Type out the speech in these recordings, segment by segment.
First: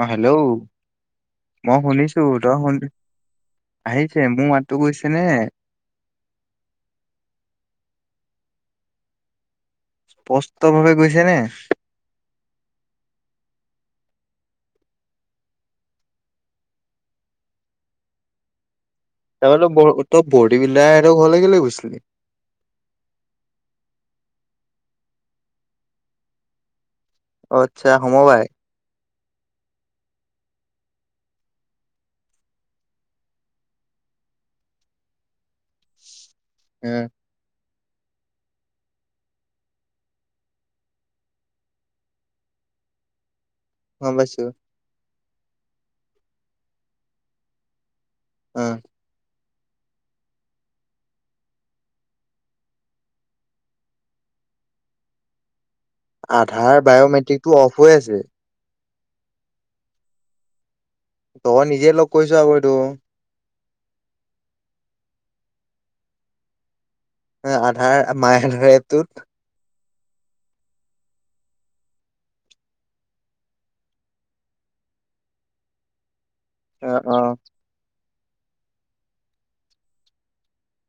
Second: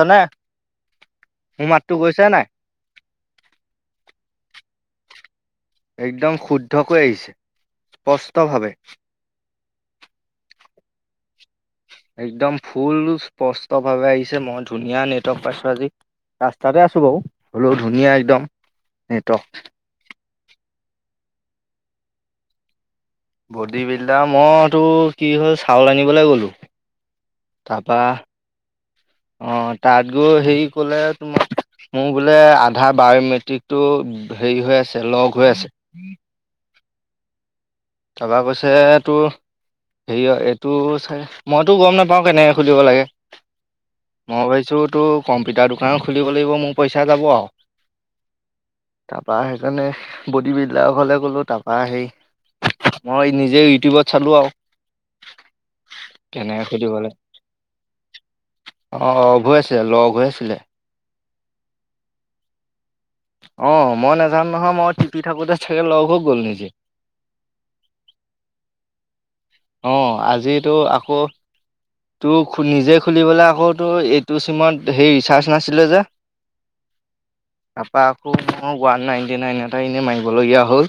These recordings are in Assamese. অ' হেল্ল' মোৰ মই মাতটো শুনিছো। গৈছে নাই তই শুন আহিছে, মোৰ মাতটো গৈছে নে? একদম শুদ্ধকৈ আহিছে স্পষ্ট ভাৱে। স্পষ্ট ভাৱে গৈছে নে একদম ফুল স্পষ্ট ভাৱে আহিছে, মই ধুনীয়া নেটৱৰ্ক পাইছো আজি। ৰাস্তাতে আছো বাৰু, হ'লেও ধুনীয়া একদম। নেটৱৰ্ক তাৰমানে বৰষুণ, তই ব'ডী বিল্ডাৰ হ'তৰ ঘৰলৈ কেলৈ গৈছিলি? বডী বিল্ডাৰ, মইতো কি হ'ল চাউল আনিবলৈ গ'লো। অ আচ্ছা তাৰপা, সমবায় অ' তাত গৈ হেৰি ক'লে তোমাক মোৰ বোলে আধাৰ বায়মেট্ৰিকটো হেৰি হৈ আছে লক হৈ আছে। উম। তাৰপৰা কৈছে তোৰ হেৰিয় এইটো চাই মইতো গ'ম নাপাওঁ কেনেকৈ খুলিব লাগে। গম মই পাইছো ভাবিছোঁ তোৰ কম্পিউটাৰ দোকান খুলিব লাগিব মোৰ পইচা যাব আৰু। অ'। তাৰপৰা সেইকাৰণে বডী বিল্ডাৰৰ ঘৰলে গ'লোঁ। তাৰপৰা সেই মই নিজেই ইউটিউবত চালো আৰু। কেনেকে আধাৰ বায়'মেট্ৰিক টো অফ হৈ আছে। অঁ অফ হৈ আছিলে লক হৈ আছিলে। তই নিজে লক কৰিছ আকৌ এইটো। অ' মই নোযানো নহয়, মই টিপি থাকোঁতে চাগে লক হৈ গ'ল নিজে। আধাৰ মায় আধাৰ এ'পটো অঁ আজিতো আকৌ তোৰ নিজে খুলিবলৈ আকৌ তোৰ এইটো চিমত সেই ৰিচাৰ্জ নাছিলে যে। এ অ'। তাৰাপা আকৌ মই ওৱান নাইনটি নাইন এটা এনেই মাৰিবলগীয়া হ'ল।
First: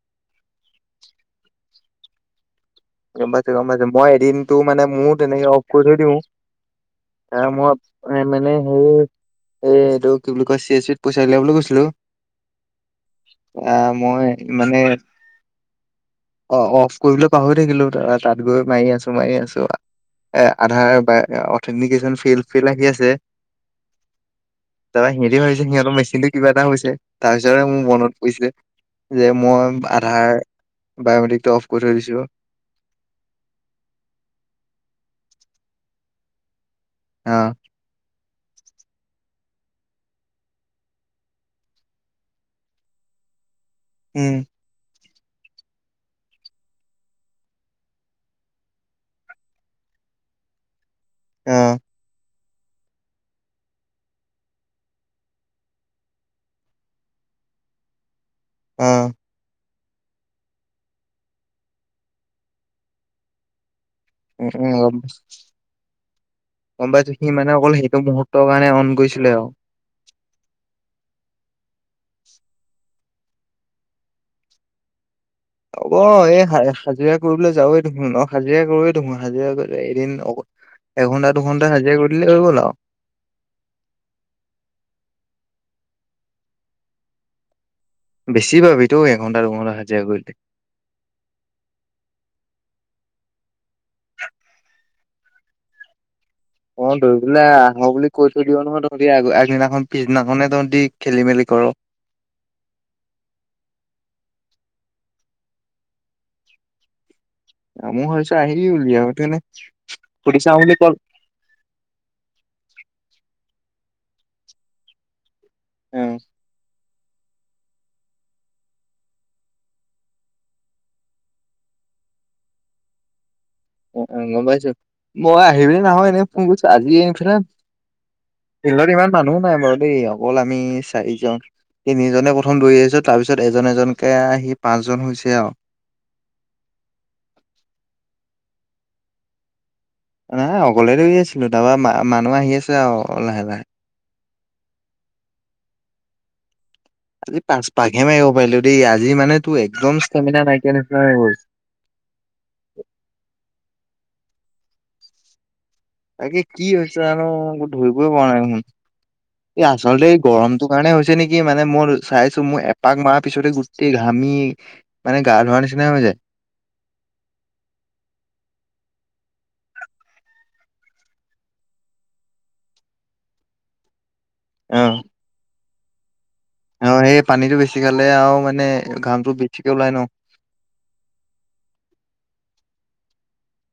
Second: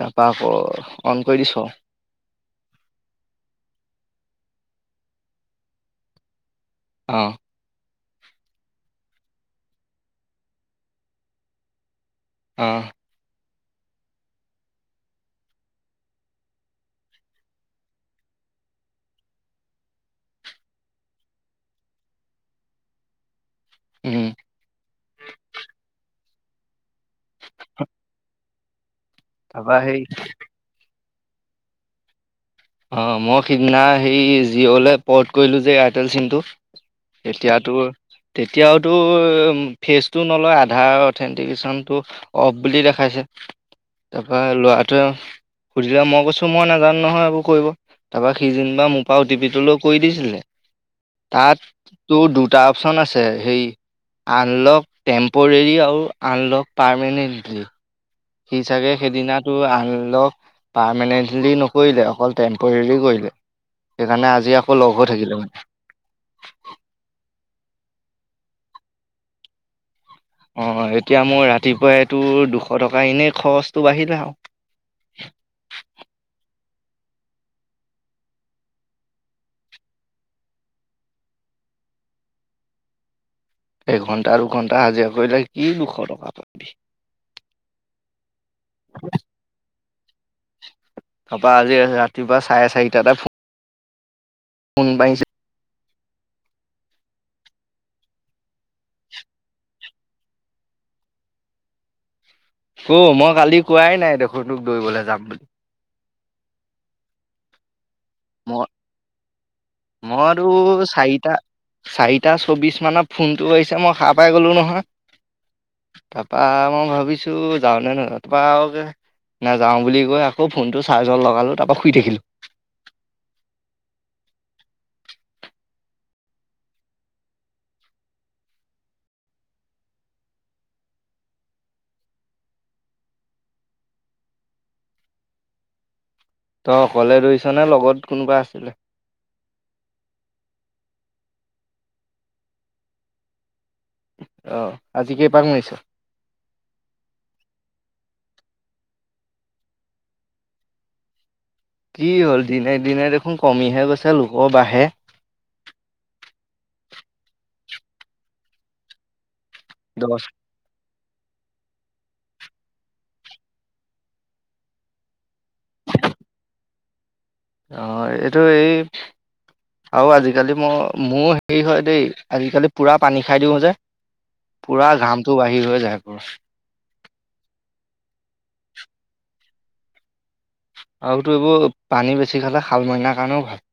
তাৰপৰা আকৌ অ'ন কৰি দিছোঁ। গ'ম পাইছো গ'ম পাইছো মই এদিনতটো মানে ময়ো তেনেকে অফ কৰি থৈ দিওঁ। অ'। এ, মোৰ এ-মানে সেই এ-এইটো কি বুলি কয় চি এ চত পইছা উলিয়াবলৈ গৈছিলোঁ। অ'। আহ, মই মানে-অ-অফ কৰিবলে পাহৰি থাকিলো, তাৰ-তাত গৈ মাৰি আছোঁ, মাৰি আছোঁ, এ-আধাৰ বা অথেণ্টিকেশচন ফেইল্ড ফেইল্ড আহি আছে, উম তাৰপৰা সিহঁতে ভাবিছে সিহঁতৰ মেচিনটো কিবা এটা হৈছে, তাৰপিছতে মোৰ মনত পৰিছে, যে তাৰপা মই সেই আধাৰ বাইঅ'মেত্ৰিকটো অফ কৰি থৈ দিছোঁ। অ', মই সিদিনা হেই জিঅ'লে পৰ্ট কৰিলোঁ যে এয়াৰটেল চিমটো, অ এতিয়াতো তেতিয়াওতো ফেচটো নলয়, আধাৰ অথেণ্টিকেশ্যনটো অফ বুলি দেখাইছে। উম তাৰপৰা ল'ৰাটোৱে সুধিলে, মই কৈছোঁ মই নাজানো নহয় এইবোৰ। কৰিব, তাৰপৰা সি যেনিবা মোৰ পৰা অ টি পিটো লৈ কৰি দিছিলে। অ তাত তোৰ দুটা অপচন আছে, হেৰি আনলক টেম্পৰেৰী আৰু আনলক পাৰমানেণ্টলি। সি অ চাগে সেইদিনা টো আনলক পাৰমানেন্টলি নকৰিলে, অকল টেম্পৰেৰী কৰিলে। সেইকাৰণে উম আজি উম আকৌ গম লক হৈ থাকিলে মানে। গম পাইছো, সি মানে অকল সেইটো মুহূৰ্তৰ কাৰণে অন কৰিছিলে আও। অ', এতিয়া মোৰ ৰাতিপুৱাই এইটো দুশ টকা এনেই খৰছটো বাঢ়িলে আও। হ'ব, এই হা-হাজিৰা কৰিবলৈ যাৱৱে দেখোন, ন'? হাজিৰা কৰয়ে দেখোন হাজিৰা কৰি এদিন অক এঘণ্টা দুঘণ্টা হাজিৰা কৰি দিলে হৈ গ'ল আও। এঘন্টা দুঘণ্টা হাজিৰা কৰিলে কি দুশ টকা পাবি? বেছি পাবি তো, এঘণ্টা দুঘণ্টা হাজিৰা কৰি দিলে। তাপা আজি ৰাতিপুৱা চাৰে চাৰিটাতে ফু ফোন মাৰিছে অ', ধৰি পেলাই আহোঁ বুলি কৈ থৈ দিয় নহয় তহঁতি আগ-আগদিনাখন, পিছদিনাখনহে তহঁতি খেলি মেলি কৰ'। ক', মই কালি কোৱাই নাই দেখোন তোক দৌৰিবলৈ যাম বুলি! আ, মই ভাবিছোঁ আহিবি বুলিলিয়ে আও তেনে মোৰ উঠো চাৰিটা। চাৰিটা চৌবিছ মানত ফোনটো আহিছে, মই সাৰ পাই গলোঁ নহয়! অ তাৰপা মই ভাবিছোঁ যাওঁ নে নাযাওঁ, তাৰপা আৰু যে নাযাওঁ বুলি কৈ আকৌ ফোনটো চাৰ্জত লগালোঁ, তাৰপা শুই থাকিলোঁ। অ', গম পাইছোঁ। মই আহিবি নে নাহ' এনেই ফ্ন কইছো আজি [unintelligible] ফিল্ডত ইমান মানুহো নাই বাৰু দেই, অকল আমি চাৰিজন। তিনিজনে প্ৰথম দৌৰি আহিছোঁ, তাৰ পিছত এজন এজনকে আহি পাঁচজন হৈছে আও। তই অকলে দৌৰিছ নে লগত কোনোবা আছিলে? নাই, অকলেই দৌৰি আছিলোঁ। তাৰপা মা-মানুহ আহি আছিলে আৰু লাহে লাহে। অ, আজি কেইপাক মাৰিছ? আজি পাঁচ পাকহে মাৰিব পাৰিলো দেই, আজি মানে তোৰ একদম ষ্টেমিনা নাইকিয়া নিচিনা হৈ গ'ল। কি হ'ল, দিনে দিনে দেখোন কমিহে গৈছে, লোকৰ বাঢ়ে! তাকে কি হৈছে জানো, একো ধৰিবই পৰা নাই দেখোন, এই আচলতে দহ এই গৰম সেইটো কাৰণে হৈছে নেকি, মানে মোৰ চাইছোঁ, মোৰ এপাক মাৰা পিছতে গোটেই ঘামি মানে গা ধোৱাৰ নিচিনা হৈ যায়। অ', এইটো এই আৰু আজিকালি মই-মোৰ হেৰি হয় দেই, আজিকালি পুৰা পানী খাই দিওঁ যে। পুৰা ঘামটো বাহিৰ হৈ যায়। [inaudible] অ', সেই পানীটো বেছি খালে আও মানে ঘামটো বেছিকে ওলাই ন'? আৰুটো এইবোৰ পানী বেছি খালে শালমইনাৰ কাৰণেও ভাল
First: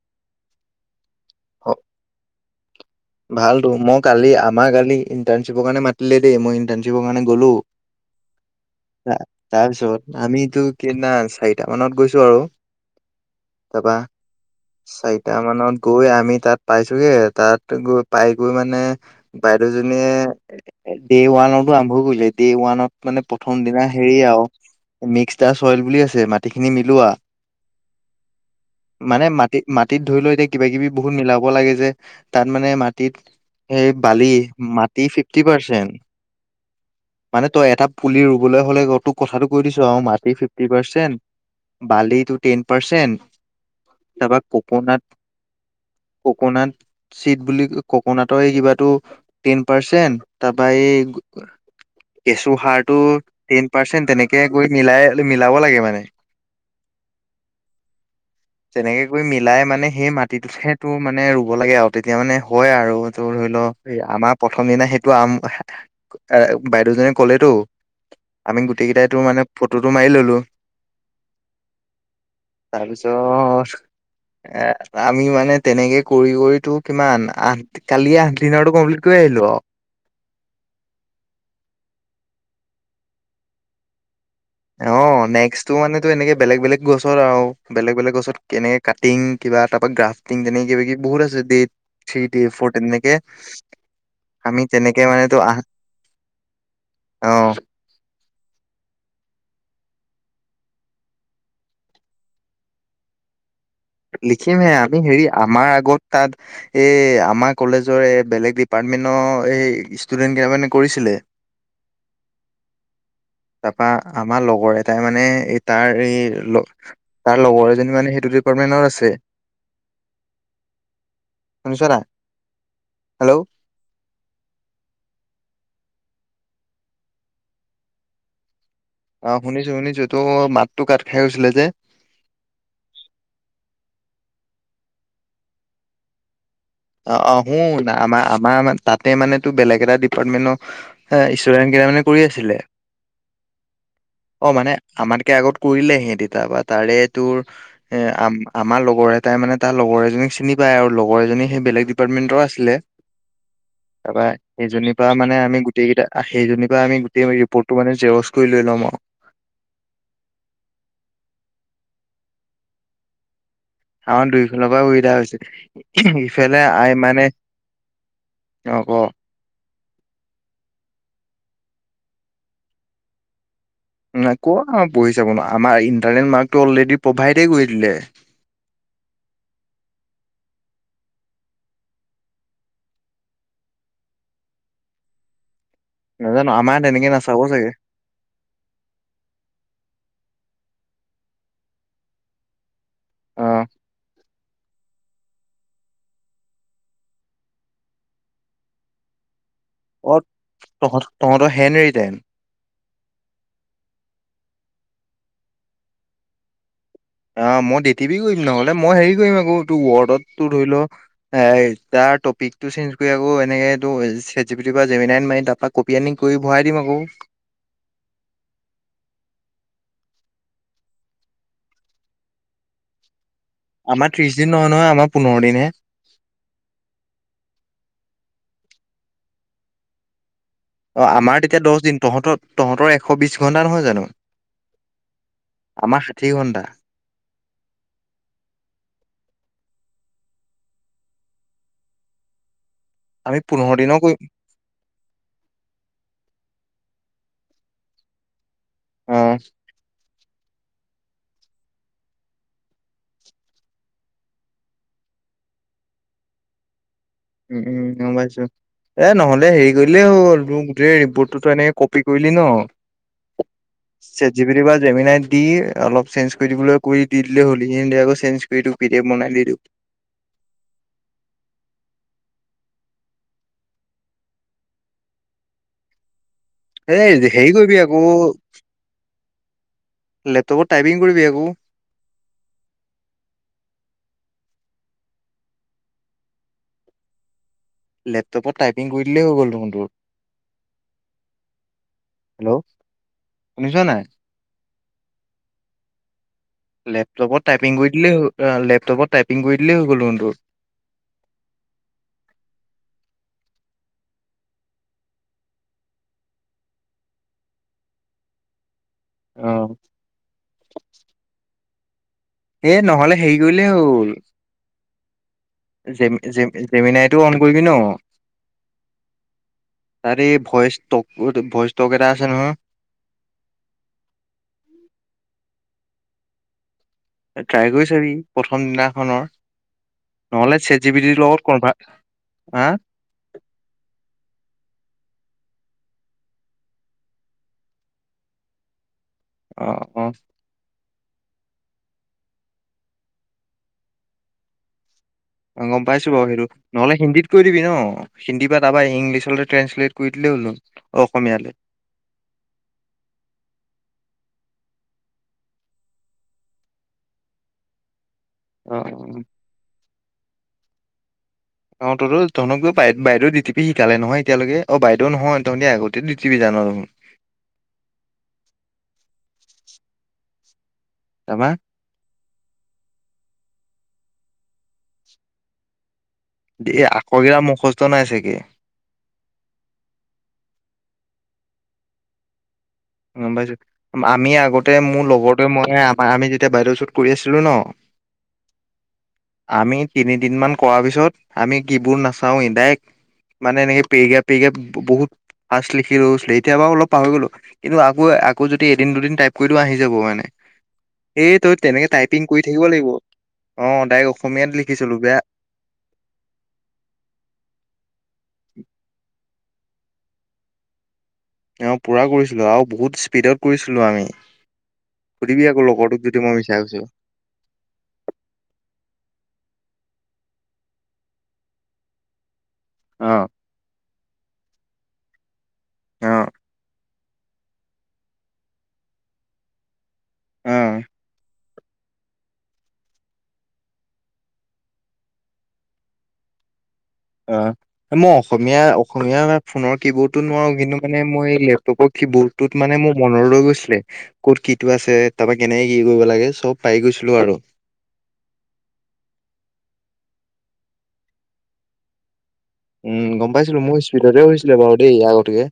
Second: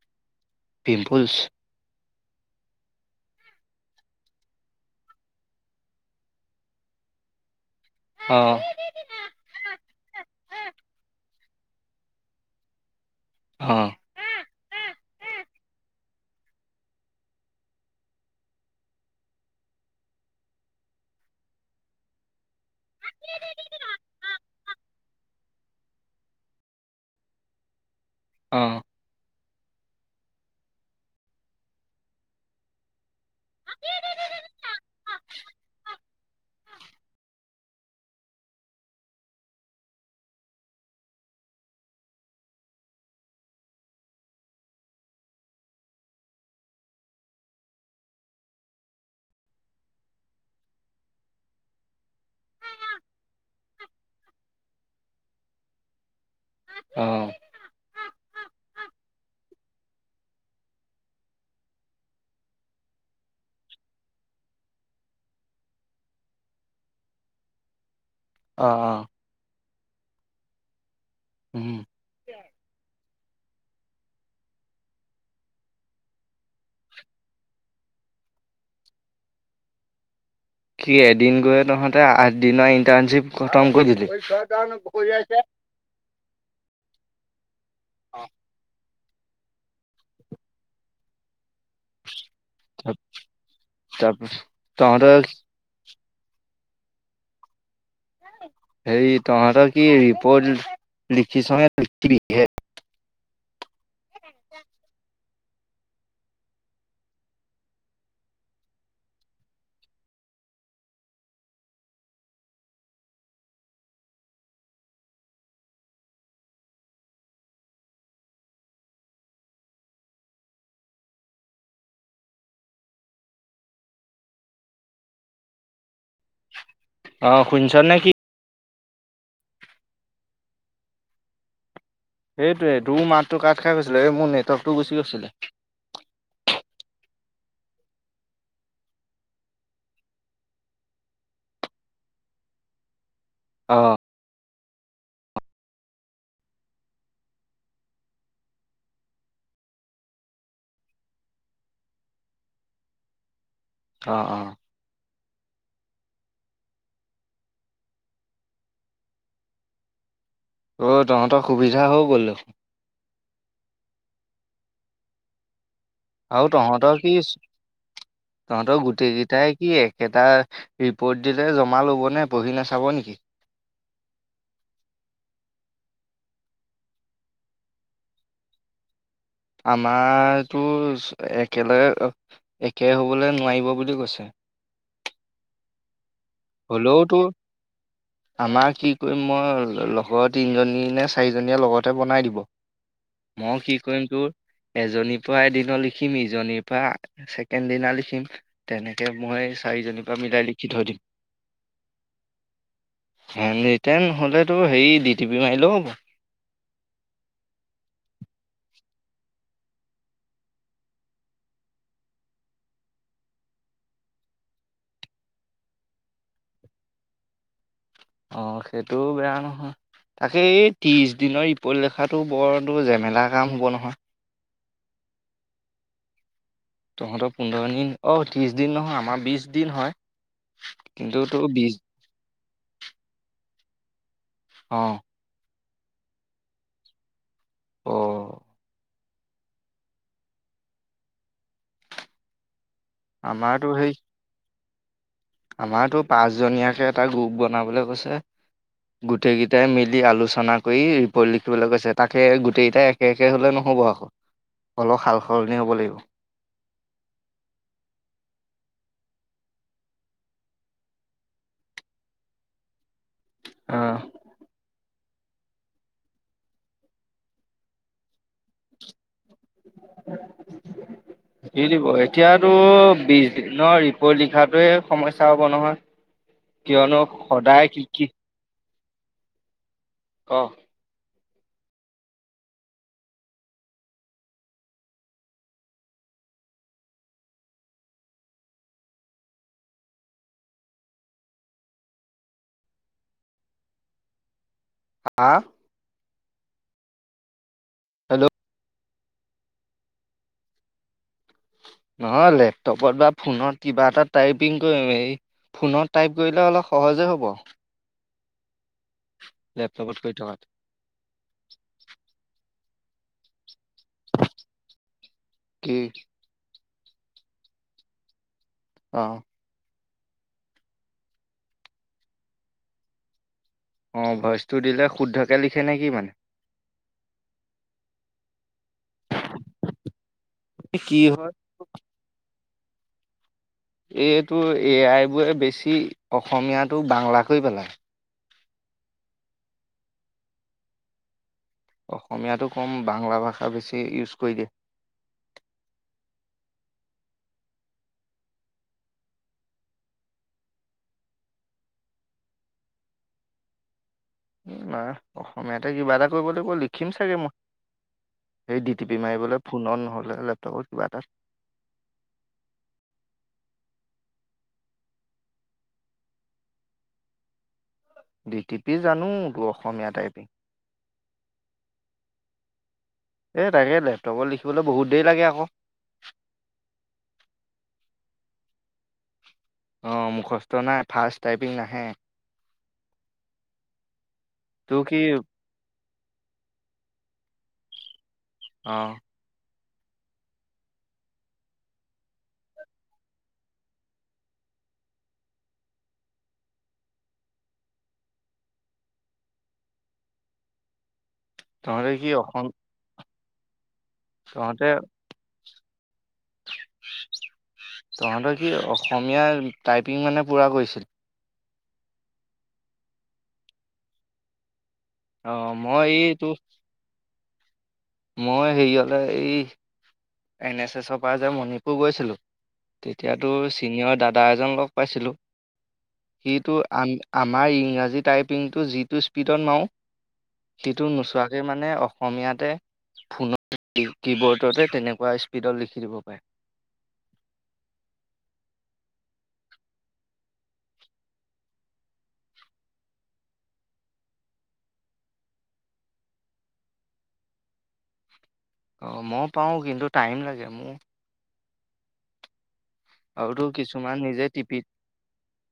পিম্পুলছ। [inaudible] ভালতো মই কালি আমাৰ কালি ইণ্টাৰ্ণশ্বিপৰ কাৰণে মাতিলে দেই মই ইণ্টাৰ্ণশ্বিপৰ কাৰণে গ'লো। অ'। তাৰপিছত আমিতো সিদনা চাৰিটা মানত গৈছোঁ আৰু। অ তাৰপা চাৰিটা মানত গৈ আমি তাত পাইছোঁগে তাত গৈ পাই গৈ মানে বাইদেউজনীয়ে ডে ওৱানৰতো আৰম্ভ কৰিলে ডে ওৱানত মানে প্ৰথম দিনা হেৰি আৰু মিক্সটাস্ক অইল বুলি আছে মাটিখিনি মিলোৱা। অ'। মানে মাটিত, মাটিত ধৰি লৈ এতিয়া কিবা কিবি বহুত মিলাব লাগে যে তাত মানে মাটিত এই বালি মাটি ফিফটি পাৰ্চেণ্ট। [inaudible] মানে তই এটা পুলি ৰুবলৈ হ'লে তোক কথাটো কৈ দিছোঁ আৰু মাটি ফিফটি পাৰ্চেণ্ট বালিটো টেন পাৰ্চেণ্ট, তাৰপা ক'কনাত ক'কণাত চিড বুলি ক'কনাতৰ এই কিবাটো টেন পাৰ্চেন্ট তাৰপা এই কেঁচুসাৰটো টেন পাৰ্চেণ্ট তেনেকে গৈ মিলাই মিলাব লাগে মানে। অ'। তেনেকে কৰি মিলাই মানে সেই মাটিটোতহে তোৰ মানে ৰুব লাগে আৰু। তেতিয়া মানে হয়, আৰু তোৰ ধৰি ল' আমাৰ প্ৰথম দিনা সেইটো আম বাইদেউজনীয়ে ক'লেতো। আমি অ অ গোটেইকিটাইতো মানে ফটোটো মাৰি ল'লো। উম। তাৰপিছত এ, আমি মানে তেনেকে কৰি, কৰি তোৰ কিমান আঠ কালিয়ে আঠদিনৰটো কমপ্লিট কৰি আহিলোঁ অ'। কি এদিন গৈয়ে তহঁতে আঠদিনৰ ইণ্টাৰ্ণশ্বিপ খতম কৰি দিলি! অ', নেক্সটটো মানেটো এনেকে বেলেগ, বেলেগ গছৰ আৰু বেলেগ, বেলেগ গছত কেনেকে কাটিং কিবা তাৰপা গ্ৰাফ্টিং তেনেক কিবা কিবি বহুত আছে ডে থ্ৰী ডে ফৌৰ তেনেকে তাৰপিছত আমি তেনেকে তহঁতৰ মানে আহ অ'। হেৰি তহঁতৰ কি ৰিপ'ৰ্ট লিখিছহে [unintelligible] লিখিমহে, আমি হেৰি আমাৰ আগত তাত এ, আমাৰ কলেজৰে বেলেগ ডিপাৰ্টমেন্টৰ এ, ষ্টুডেন্ট কেইটামানে কৰিছিলে। আ তাৰপা আমাৰ লগৰ এটাই মানে এই তাৰ এই লগ তাৰ লগৰ এজনী মানে সেইটো ডিপাৰ্টমেন্টৰ আছে। শুনিছ নাই, হেল্ল'! অ', শুনিছ নেকি? অ', শুনিছোঁ, শুনিছোঁ তোৰ মাতটো কাট খাই গৈছিলে যে। সেইটোৱে তোও মাতটো কাট খাই গৈছিলে, এই মোৰ নেটৱৰ্কটো গুচি গৈছিলে। অ', আহ, শুন আমাৰ, আমাৰ তাতে মানে তোৰ বেলেগ এটা ডিপাৰ্টমেন্টৰ হা, ষ্টুডেণ্ট কেটামানে কৰি আছিলে! অ'। অ', মানে আমাতকে আগত কৰিলে সিঁহেতে তাবা তাৰে তোৰ এ, আম-আমাৰ লগৰ এটাই মানে তাৰ লগৰ এজনীক চিনি পায় আৰু লগৰ এজনী সেই বেলেগ ডিপাৰ্টমেণ্টৰ আছিলে, অ', তাৰপা অ', সেইজনী পা মানে আমি গোটেইকিটাই সেইজনী পা আমি গোটেই ৰিপৰ্টটো মানে জেৰক্স কৰি লৈ ল'ম আৰু। অ', তহঁতৰ সুবিধা হৈ গ'ল দেখোন। আমাৰ দুইফালৰ পৰা সুবিধা হৈছে। আৰু ইফালে আই তহঁতৰ কি মানে অ তহঁতৰ ক গোটেই কেইটাই কি এ একেটা ৰিপৰ্ট দিলে জমা ল'বনে, পঢ়ি নাচাব নেকি? নাই ক'ত আমাৰ বহি চাব ন', আমাৰ ইণ্টাৰনেট মাৰ্কটো অলৰেডি প্ৰভাইডে কৰি দিলে। আমাৰতো একেলগ একে হ'বলৈ নোৱাৰিব বুলি কৈছে। নাজানো। আমাৰ হ'লেও তেনেকে তোৰ নাচাব চাগে। আমাৰ কি কৰিম মই লগৰ তিনিজনী নে চাৰিজনীয়ে লগতে বনাই দিব। অ মই কি কৰিম তোৰ এজনী পুৱা এদিনো লিখিম, ইজনীৰ পৰা ছেকেণ্ড দিনা লিখিম তেনেকে মই চাৰিজনীৰ অ পৰা মিলাই লিখি থৈ দিম। তহঁত তহঁতৰ হেনৰিটেন? হেনৰিটেন নহ'লে তোৰ হেৰি ডি টি পি মাৰিলেও হ'ব। অ' মই ডি টি পি কৰি দিম, নহ'লে মই হেৰি কৰিম আকৌ তোৰ বডৰ্ত তোৰ ধৰি ল এ, তাৰ টপিকটো চেঞ্জ কৰি আকৌ এনেকে তোৰ চেট জিপিটিৰপৰা জেমিনাইত মাৰি তাপাক কপি আনি কৰি ভৰাই দিম আকৌ। অ' সেইটোও বেয়া নহয়। তাকে এই ত্ৰিশ দিনৰ ৰিপৰ্ট লেখাটো বৰ জেমেলা কাম হ'ব নহয়। আমাৰ ত্ৰিছদিন নহয় নহয়, আমাৰ পোন্ধৰ দিনহে। তহঁতৰ পোন্ধৰ দিন। অ' ত্ৰিশ দিন নহয় আমাৰ বিশ দিন হয়। অ' কিন্তু আমাৰ তোৰ তেতিয়া বিছ দহদিন। তহঁতৰ তহঁতৰ এশ বিশ ঘণ্টা নহয় জানো? অ'। আমাৰ ষাঠি ঘণ্টা। অ'। আমি আমাৰতো পোন্ধৰ সেই দিনৰ কৰিম। আমাৰতো পাঁচজনীয়াকে এটা গ্ৰুপ বনাবলৈ কৈছে। অ গোটেইকেইটাই মিলি আলোচনা কৰি পঢ়ি লিখিবলৈ কৈছে। তাকে গোটেইকেইটাই একে একে হ'লে নহ'ব আকৌ, অলপ সাল সলনি হ'ব লাগিব। উম, উম, গম পাইছোঁ। এ, নহ'লে হেৰি কৰিলেই হ'ল তোৰ গোটেই ৰিপৰ্টটোতো এনেকে কপি কৰিলি ন' অ'। চেট জিপিটি বা জেমিনাইত দি অলপ চেঞ্জ কৰি দিবলৈ কবি, দি দিলে হ'ল আকৌ চেঞ্জ গোটেইটো পি ডি এফ বনাই দি দিওঁ [inaudible] দি দিব। এতিয়াতো বিছদিনৰ ৰিপৰ্ট লিখাটোয়ে সমস্যা হ'ব নহয়। কিয়নো এই হেৰি সদায় কৰিবি কি আকৌ কি ক লেপটপত টাইপিং কৰিবি আকৌ। লেপটপত টাইপিং কৰি দিলেই হৈ গ'ল দেখোন তোৰ। হেল্ল'। শুনিছ নে নাই? হা? লেপটপত টাইপিং কৰি দিলেই হ'ল, হেল্ল' লেপটপত টাইপিং কৰি দিলেই হৈ গ'ল দেখোন তোৰ। নহয় লেপটপত বা ফোনত কিবা এটা টাইপিং কৰিবি। ফোনত টাইপ কৰিলে অলপ সহজেই হ'ব। অ লেপটপত কৰি থকাতকে। এ, নহ'লে হেৰি কৰিলেই হ'ল কি জেম জে জেমিনাইটো অন কৰিবি ন'? অ'। তাৰে এই ভইচ টক, ভইচ টক এটা আছে নহয়? অ' ভইচটো দিলে শুদ্ধকে লিখে নেকি মানে? ট্ৰাই কৰি চাবি প্ৰথম দিনাখনৰ। নহ'লে চেট কি জিপিটিৰ হয় লগত কনভা হা? এইটো এ আইবোৰে বেছি অসমীয়াটো বাংলা কৰি পেলায়। অ', অ'। অসমীয়াটো ক'ম বাংলা ভাষা বেছি ইউজ কৰি দিয়ে। অ' গ'ম পাইছো বাৰু সেইটো নহ'লে হিন্দীত কৈ দিবি ন। হিন্দীৰ পৰা তাৰ পৰা ইংলিছলৈ ট্ৰেঞ্চলেট কৰি দিলে হ'ল ন অসমীয়ালৈ। উম, না অসমীয়াতে কিবা এটা কৰিব লাগিব লিখিম চাগে মই। সেই ডি অ টি পি অ মাৰিবলৈ ফোন হ'লে লেপটপৰ কিবা এটা। অ' তঁত বাই বাইদেওয়ে ডি টি পি শিকালে নহয় এতিয়ালৈকে অ' বাইদেউ নহয় তহঁতি আগতে ডি টি পি জান। ডি টি পি জানো ত অসমীয়া টাইপিং। তাবা এই তাকে লেপটপত লিখিবলৈ বহুত দেৰি লাগে আকৌ। এই আখৰ কেইটা মুখস্থ নাই চাগে। অ' মুখস্থ নাই ফাষ্ট টাইপিং নাহে। গ'ম পাইছো আমি আগতে তোৰ কি মোৰ লগৰতে মই আম আমি যেতিয়া ব্ৰাইডেল শ্বুট কৰি আছিলো ন অ' আমি তিনিদিন মান কৰাৰ পিছত আমি কীৱৰ্ড নাচাওয়ে ডাইৰেক মানে এনেকে পেৰিগা পেৰিগা বহুত ফাৰ্ষ্ লিখ লৈছিলো এতিয়া বাৰু অলপ পাহৰি গ'লো। কিন্তু আকৌ আকৌ যদি এদিন দুদিন টাইপ কৰি দিও আহি যাব মানে। এই তই তেনেকে তহঁতে কি টাইপিং কৰি অসম থাকিব লাগিব অ' ডাইৰেক্ট অসমীয়াত তহঁতে লিখি চলো বেয়া তহঁতৰ কি অসমীয়া টাইপিং মানে পুৰা কৰিছিল। তেওঁ পুৰা কৰিছিলোঁ আৰু বহুত স্পীডত কৰিছিলোঁ আমি। সুধিবি অ' আকৌ মই লগৰটোক যদি এইটো মিছা কৈছো। মই হেৰি হলে এই এন এছ এছৰ পৰা যে মণিপুৰ গৈছিলোঁ। অ তেতিয়াতো চিনিয়ৰ দাদা এজন লগ পাইছিলোঁ অ সেইটো আ আমাৰ ইংৰাজী টাইপিংটো যিটো স্পীডত মাৰোঁ সিটো অ নোচোৱাকে মানে অসমীয়াতে ফোনত কিবৰ্ডতে তেনেকুৱা স্পীডত লিখি দিব পাৰে। অ'। মই অসমীয়া অসমীয়া ফোনৰ কি বোৰ্ডটো নোৱাৰো কিন্তু মানে মই লেপটপৰ কীবৰ্ড তটোত মানে মোৰ মন লৈ গৈছিলে। ক'ত কি টো আছে তাৰ পৰা কেনেকে কি কৰিব লাগে চ'ব পাই গৈছিলো আৰু। অ' মই পাওঁ কিন্তু টাইম লাগে মোৰ। উম, গ'ম আৰুতো পাইছিলো মোৰ কিছুমান নিজে স্পীডতে টিপি হৈছিলে বাৰু দেই আগতকে।